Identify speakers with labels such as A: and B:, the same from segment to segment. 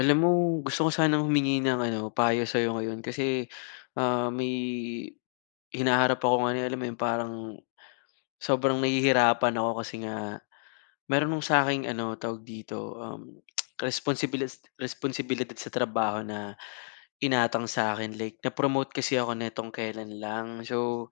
A: Alam mo, gusto ko sanang humingi ng ano, payo sa'yo ngayon kasi, may hinaharap ako ngayon, alam mo yun, parang sobrang nahihirapan ako kasi nga meron nung sa akin ano, tawag dito, um, responsibilidad sa trabaho na inatang sa akin. Like na-promote kasi ako nitong kailan lang. So,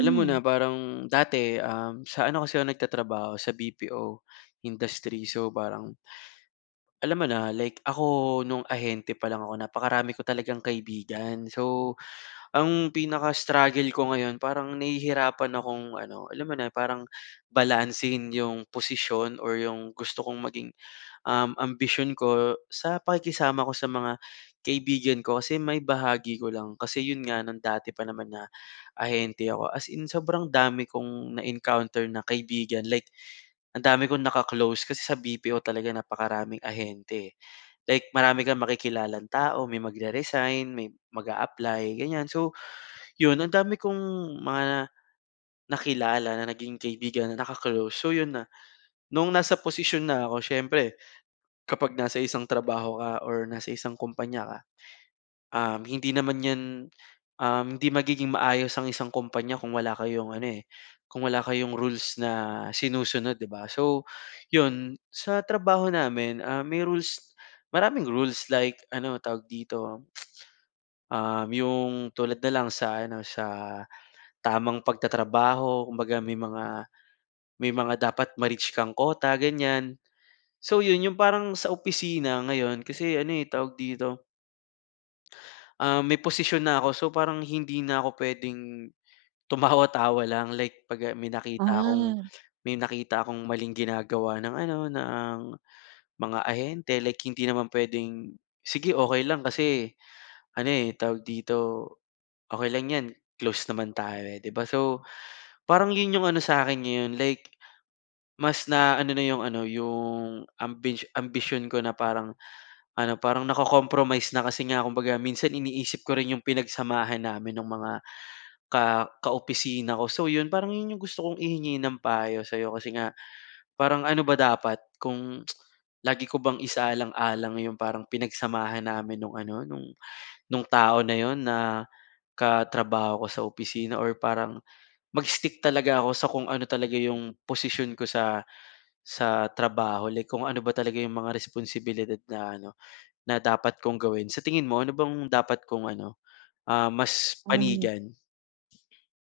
A: alam mo na parang dati, sa ano kasi ako nagtatrabaho, sa BPO industry. So, parang alam mo na, like ako nung ahente pa lang ako napakarami ko talagang kaibigan. So, ang pinaka-struggle ko ngayon parang nahihirapan akong ano, alam mo na parang balansehin yung posisyon or yung gusto kong maging, ambisyon ko sa pakikisama ko sa mga kaibigan ko. Kasi may bahagi ko lang kasi yun nga nung dati pa naman na ahente ako, as in sobrang dami kong na-encounter na kaibigan. Like ang dami kong nakaklose kasi sa BPO talaga napakaraming ahente, eh. Like marami kang makikilalang tao, may magre-resign, may mag-a-apply, ganyan. So, yun ang dami kong mga nakilala na naging kaibigan na naka. So yun na, nung nasa posisyon na ako siyempre kapag nasa isang trabaho ka or nasa isang kumpanya ka, hindi naman yan, hindi magiging maayos ang isang kumpanya kung wala kayong ano, eh, kung wala kayong rules na sinusunod, 'di ba? So, yun sa trabaho namin, ah, may rules, maraming rules like ano, tawag dito. Yung tulad na lang sa ano, sa tamang pagtatrabaho, kumbaga may mga dapat ma-reach kang quota, ganyan. So yun, yung parang sa opisina ngayon kasi ano, eh, tawag dito, ah, may posisyon na ako so parang hindi na ako puwedeng tumawa-tawa lang like 'pag, ah,
B: ah,
A: may nakita akong maling ginagawa ng ano, ng mga ahente like hindi naman puwedeng, "Sige okay lang," kasi ano, eh, tawag dito. Okey lang 'yan, close naman tayo, eh, 'di ba? So, parang 'yun 'yung ano sa'kin ngayon, like mas na ano na 'yung ano, 'yung ambisyon ko na parang ano, parang nako-compromise na kasi nga kumbaga minsan iniisip ko rin 'yung pinagsamahan namin nung mga kaopisina ko. So 'yun, parang 'yun 'yung gusto kong ihingi ng payo sa'yo kasi nga parang ano ba dapat kung lagi ko bang isaalang-alang 'yung parang pinagsamahan namin nung ano, nung tao na 'yun na katrabaho ko sa opisina or parang mag-stick talaga ako sa kung ano talaga yung posisyon ko sa trabaho, like kung ano ba talaga yung mga responsibilidad na ano, na dapat kong gawin. Sa tingin mo ano bang dapat kong ano, ah, mas
B: hmm.
A: panigan?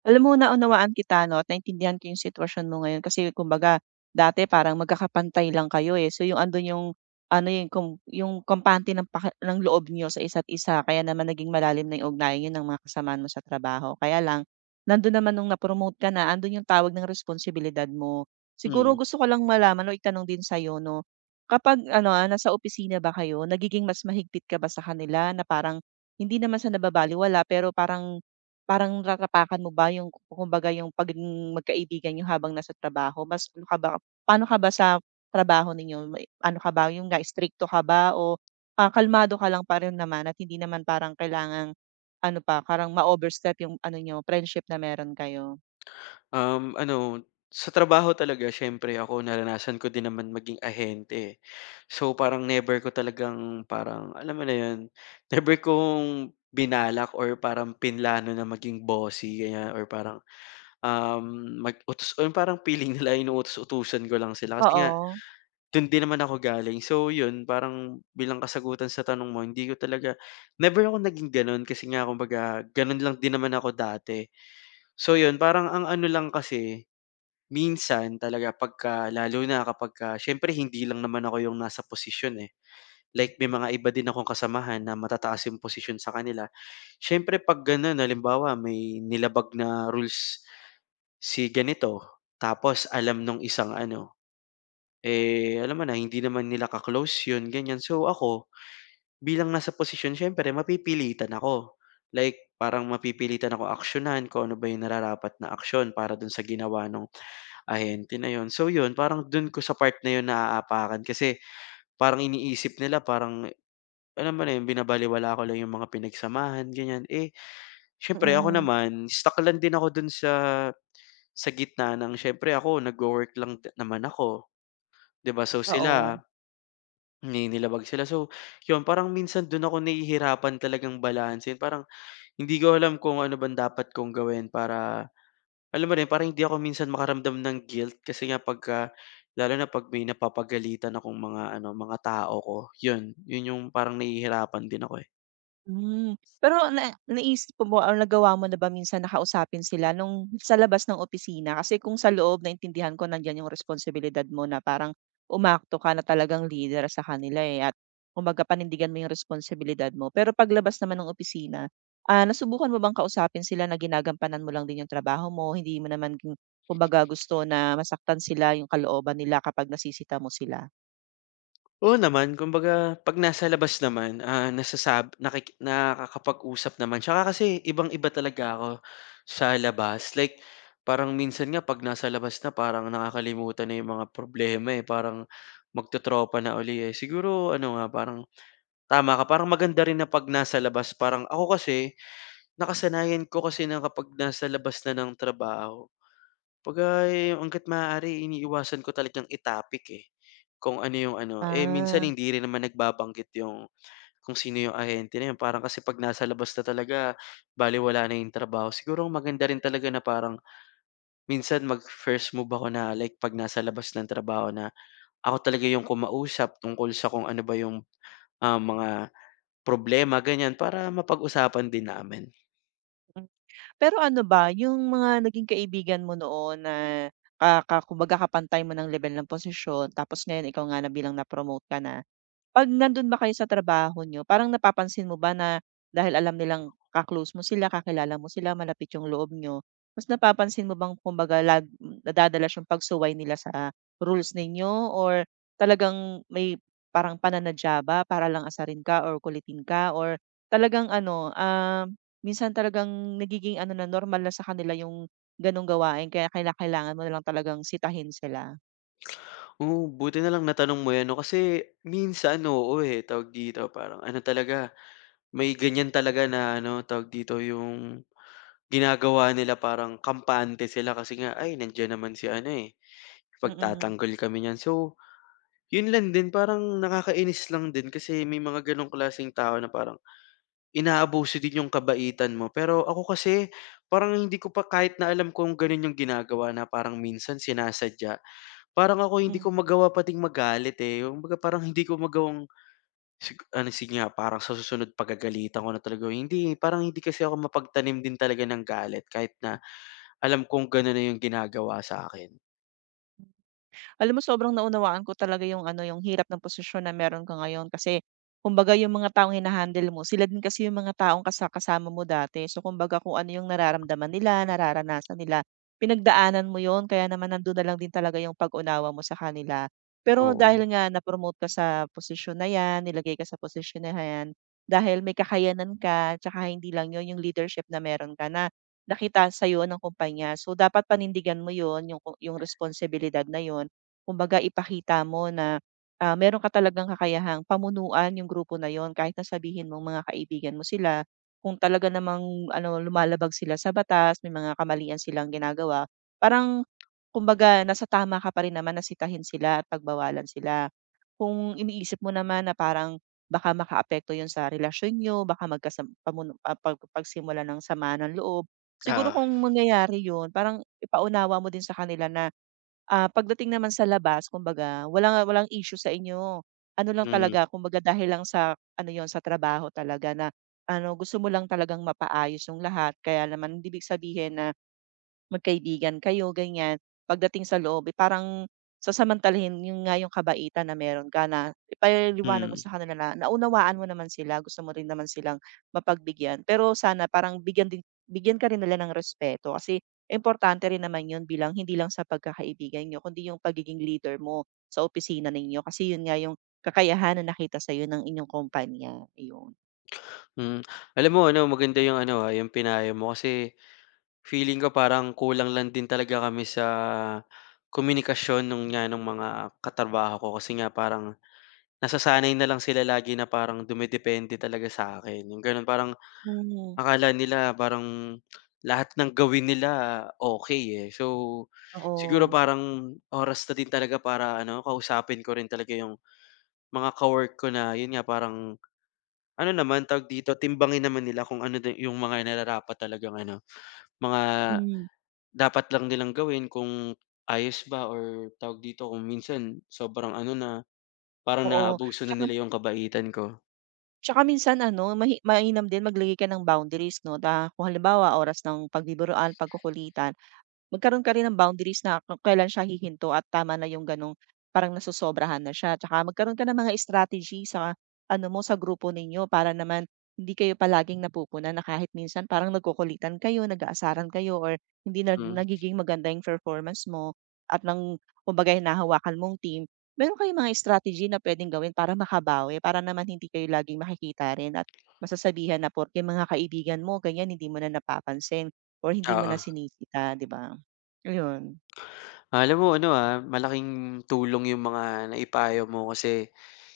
B: Alam mo naunawaan kita 'no at naintindihan ko yung sitwasyon mo ngayon kasi kumbaga dati parang magkakapantay lang kayo, eh. So yung andun yung ano, yung kampante ng paki ng loob niyo sa isa't isa kaya naman naging malalim na yung ugnayan niyo ng mga kasamahan mo sa trabaho. Kaya lang nandun naman nung napromote ka na, andun yung tawag ng responsibilidad mo. Siguro
A: Mm.
B: gusto ko lang malaman o itanong din sa'yo 'no, kapag ano, nasa opisina ba kayo, nagiging mas mahigpit ka ba sa kanila na parang hindi naman sa nababalewala, pero parang Parang nararapakan mo ba yung kumbaga yung pagiging magkaibigan niyo habang nasa trabaho? Mas ano ka ba, paano ka ba sa trabaho ninyo? May ano ka ba, yun nga, strikto ka ba o kalmado ka lang pa rin naman at hindi naman parang kailangang ano pa, parang ma-overstep yung ano niyo, friendship na meron kayo?
A: Ano, sa trabaho talaga siyempre ako naranasan ko din naman maging ahente, eh. So, parang never ko talagang parang alam mo na yun, never kong binalak or parang pinlano na maging bossy ganyan or parang mag-utos o yung parang feeling nila inuutos-utusan ko lang sila kasi nga
B: Oo,
A: do'n din naman ako galing. So 'yun, parang bilang kasagutan sa tanong mo, hindi ko talaga never ako naging gano'n kasi nga kumbaga gano'n lang din naman ako dati. So 'yun, parang ang ano lang kasi, minsan talaga pagka lalo na kapagka siyempre hindi lang naman ako yung nasa posisyon, eh. Like may mga iba din akong kasamahan na matataas yung posisyon sa kanila. Siyempre 'pag gano'n halimbawa may nilabag na rules. Si ganito, tapos alam nung isang ano, eh, alam mo na hindi naman nila ka-close yun ganyan. So ako, bilang nasa posisyon siyempre mapipilitan ako. Like parang mapipilitan ako aksiyunan kung ano ba yung nararapat na aksiyon para dun sa ginawa nung ahente na yun. So yun, parang dun ko sa part na yun naaapakan kasi parang iniisip nila parang alam mo na yun, binabalewala ko lang yung mga pinagsamahan ganyan. Eh, siyempre ako
B: mm,
A: naman stuck lang din ako dun sa gitna ng siyempre ako nagwo-work lang din naman ako, 'di ba? So sila,
B: oo.
A: naninilabag sila. So, 'yun parang minsan dun ako nahihirapan talagang balansehin. Parang hindi ko alam kung ano bang dapat kong gawin para alam mo rin, parang hindi ako minsan makaramdam ng guilt kasi nga pagka lalo na 'pag may napapagalitan akong mga ano, mga tao ko, 'yun. 'Yun yung parang nahihirapan din ako, eh.
B: Pero na naisip mo ba o nagawa mo na ba minsan na kausapin sila nung sa labas ng opisina? Kasi kung sa loob naintindihan ko nandiyan yung responsibilidad mo na parang umakto ka na talagang leader sa kanila, eh, at kumbaga panindigan mo yung responsibilidad mo. Pero paglabas naman ng opisina, nasubukan mo bang kausapin sila na ginagampanan mo lang din yung trabaho mo, hindi mo naman kumbaga gusto na masaktan sila yung kalooban nila kapag nasisita mo sila?
A: Oo naman, kumbaga 'pag nasa labas naman, ah, nasasab nakiki nakakapag-usap naman tsaka kasi ibang-iba talaga ako sa labas. Like parang minsan nga 'pag nasa labas na parang nakakalimutan na yung mga problema, eh, parang magtotropa na uli, eh. Siguro ano nga, parang tama ka, parang maganda rin na 'pag nasa labas parang ako kasi nakasanayan ko kasi na kapag nasa labas na ng trabaho 'pagka, eh, hangga't maaari iniiwasan ko talagang i-topic, eh, kung ano yung ano. Eh, minsan
B: Ah.
A: hindi rin naman nagbabanggit yung kung sino yung ahente na yun. Parang kasi 'pag nasa labas na talaga balewala na yung trabaho. Siguro ang maganda rin talaga na parang minsan mag-first move ako na like 'pag nasa labas ng trabaho na ako talaga yung kumausap tungkol sa kung ano ba yung, ah, mga problema ganyan para mapag-usapan din namin.
B: Pero ano ba, yung mga naging kaibigan mo noon na ka ka kumbaga kapantay mo ng level ng posisyon, tapos ngayon ikaw nga na bilang na-promote ka na, 'pag nandun ba kayo sa trabaho nyo, parang napapansin mo ba na dahil alam nilang ka mo sila, kakilala mo sila, malapit yung loob nyo, mas napapansin mo bang kumbaga nadadalas yung pagsuway nila sa rules ninyo, or talagang may parang pananadya ba para lang asarin ka or kulitin ka or talagang ano, minsan talagang nagiging ano na, normal na sa kanila yung gano'ng gawain kaya kailangan mo na lang talagang sitahin sila?
A: Oo, buti na lang natanong mo yan 'no, kasi minsan oo, eh, tawag dito, parang ano talaga. May ganyan talaga na ano, tawag dito, yung ginagawa nila parang kampante sila kasi nga, "Ay, nandiyan naman si ano, eh,
B: Mm,
A: pagtatanggol kami niyan." So, yun lang din parang nakakainis lang din kasi may mga ganong klaseng tao na parang inaabuso din yung kabaitan mo. Pero ako kasi parang hindi ko pa kahit na alam kung ganun yung ginagawa na parang minsan sinasadya, parang ako hindi
B: mm.
A: ko magawa pating magalit, eh. Kumbaga parang hindi ko magawang ano, sige nga parang sa susunod pagagalitan ko na talaga, hindi, eh, parang hindi kasi ako mapagtanim din talaga ng galit kahit na alam kong gano'n na 'yung ginagawa sa akin.
B: Alam mo sobrang naunawaan ko talaga yung ano, yung hirap ng posisyon na meron ka ngayon kasi kumbaga yung mga taong hina-handle mo, sila din kasi yung mga taong kasama mo dati. So kumbaga kung ano yung nararamdaman nila, nararanasan nila, pinagdaanan mo yon kaya naman nandun na lang din talaga yung pag-unawa mo sa kanila. Pero
A: Oo.
B: dahil nga na-promote ka sa posisyon na yan, nilagay ka sa posisyon na yan, dahil may kakayanan ka, tsaka hindi lang yun yung leadership na meron ka na nakita sa iyo ng kumpanya. So dapat panindigan mo yon, yung responsibilidad na yon. Kumbaga ipakita mo na, meron ka talagang kakayahang pamunuan yung grupo na yon kahit na sabihin mong mga kaibigan mo sila. Kung talaga namang ano, lumalabag sila sa batas, may mga kamalian silang ginagawa, parang kumbaga nasa tama ka pa rin naman na sitahin sila at pagbawalan sila. Kung iniisip mo naman na parang baka makaapekto yun sa relasyon niyo, baka magkasam pamuno, pagsimula ng samaan ng loob, siguro
A: Ah,
B: kung mangyayari yun parang ipaunawa mo din sa kanila na pagdating naman sa labas, kumbaga walang walang issue sa inyo. Ano lang
A: mm,
B: talaga kumbaga dahil lang sa ano yon, sa trabaho talaga na ano, gusto mo lang talagang mapaayos yung lahat, kaya naman hindi ibig sabihin na magkaibigan kayo ganyan, pagdating sa loob, eh, parang sasamantalahin yun nga yung kabaitan na meron ka. Na ipaliliwanag mo
A: mm,
B: sa kanila na naunawaan mo naman sila, gusto mo rin naman silang mapagbigyan. Pero sana parang bigyan ka rin nila ng respeto, kasi importante rin naman yun, bilang hindi lang sa pagkakaibigan niyo kundi yung pagiging leader mo sa opisina ninyo kasi yun nga yung kakayahan na nakita sa'yo ng inyong kumpanya, ayun.
A: mm. Alam mo ano, maganda 'yung ano, ah, 'yung pinayo mo kasi feeling ko parang kulang lang din talaga kami sa komunikasyon nung mga katrabaho ko kasi nga parang nasasanay na lang sila lagi na parang dumedepende talaga sa akin 'yung gano'n. Parang
B: Hmm.
A: akala nila parang lahat ng gawin nila okey, eh. So, siguro
B: Oo.
A: parang oras na din talaga para ano, kausapin ko rin talaga yung mga ka-work ko na yun nga parang ano naman, tawag dito, timbangin naman nila kung ano din yung mga nararapat talagang ano, mga
B: Hmm,
A: dapat lang nilang gawin kung ayos ba or tawag dito, kung minsan sobrang ano na, parang
B: oo.
A: naaabuso na
B: Tsaka
A: nila yung kabaitan ko.
B: Tsaka minsan ano, mainam din maglagay ka ng boundaries 'no, na kung halimbawa oras ng pagbibiruan, pagkukulitan, magkaroon ka rin ng boundaries na kung kailan siya hihinto at tama na, yung ganong parang nasosobrahan na siya. Tsaka magkaroon ka ng mga strategy sa ano mo, sa grupo ninyo para naman hindi kayo palaging napupuna, na kahit minsan parang nagkukulitan kayo, nag-aasaran kayo or hindi
A: Hmm,
B: nagiging maganda yung performance mo at ng kumbaga hinahawakan mong team, meron kayong mga strategy na pwedeng gawin para makabawi, para naman hindi kayo laging makikita rin at masasabihan na porke mga kaibigan mo, ganyan, hindi mo na napapansin or hindi mo na
A: oo.
B: sinisita, di ba? Ayun,
A: Alam mo ano, ah, malaking tulong yung mga naipayo mo kasi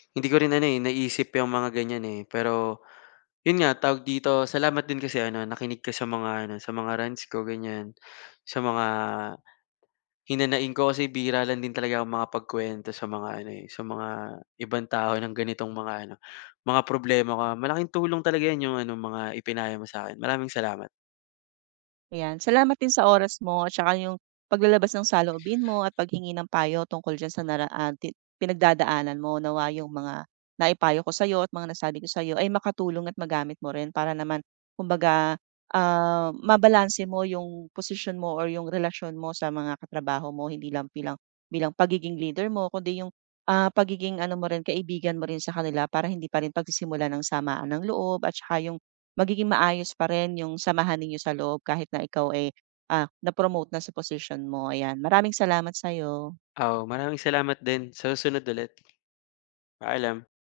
A: hindi ko rin ano, eh, naisip yang mga ganyan, eh, pero yun nga tawag dito, salamat din kasi ano nakinig ka sa mga ano, sa mga rants ko ganyan, sa mga hinanaing ko kasi bihira lang din talaga ang mga makapagkuwento sa mga ano, eh, sa mga ibang tao ng ganitong mga ano, mga problema ko. Malaking tulong talaga yan yung ano, mga ipinayo mo sa'kin. Maraming salamat.
B: ayan. Salamat din sa oras mo at saka yung paglalabas ng saloobin mo at paghingi ng payo tungkol diyan sa naraan ti pinagdadaanan mo. Nawa yung mga naipayo ko sa'yo at mga nasabi ko sa'yo ay makatulong at magamit mo rin para naman kumbaga, mabalanse mo yung posisyon mo or yung relasyon mo sa mga katrabaho mo. Hindi lang bilang bilang pagiging leader mo, kundi yung, pagiging ano mo rin, kaibigan mo rin sa kanila, para hindi pa rin pagsisimula ng samaan ng loob, at saka yung magiging maayos pa rin yung samahan ninyo sa loob kahit na ikaw ay, na-promote na sa position mo, ayan. Maraming salamat sa'yo.
A: Oo, maraming salamat din. Sa susunod ulit. Paalam.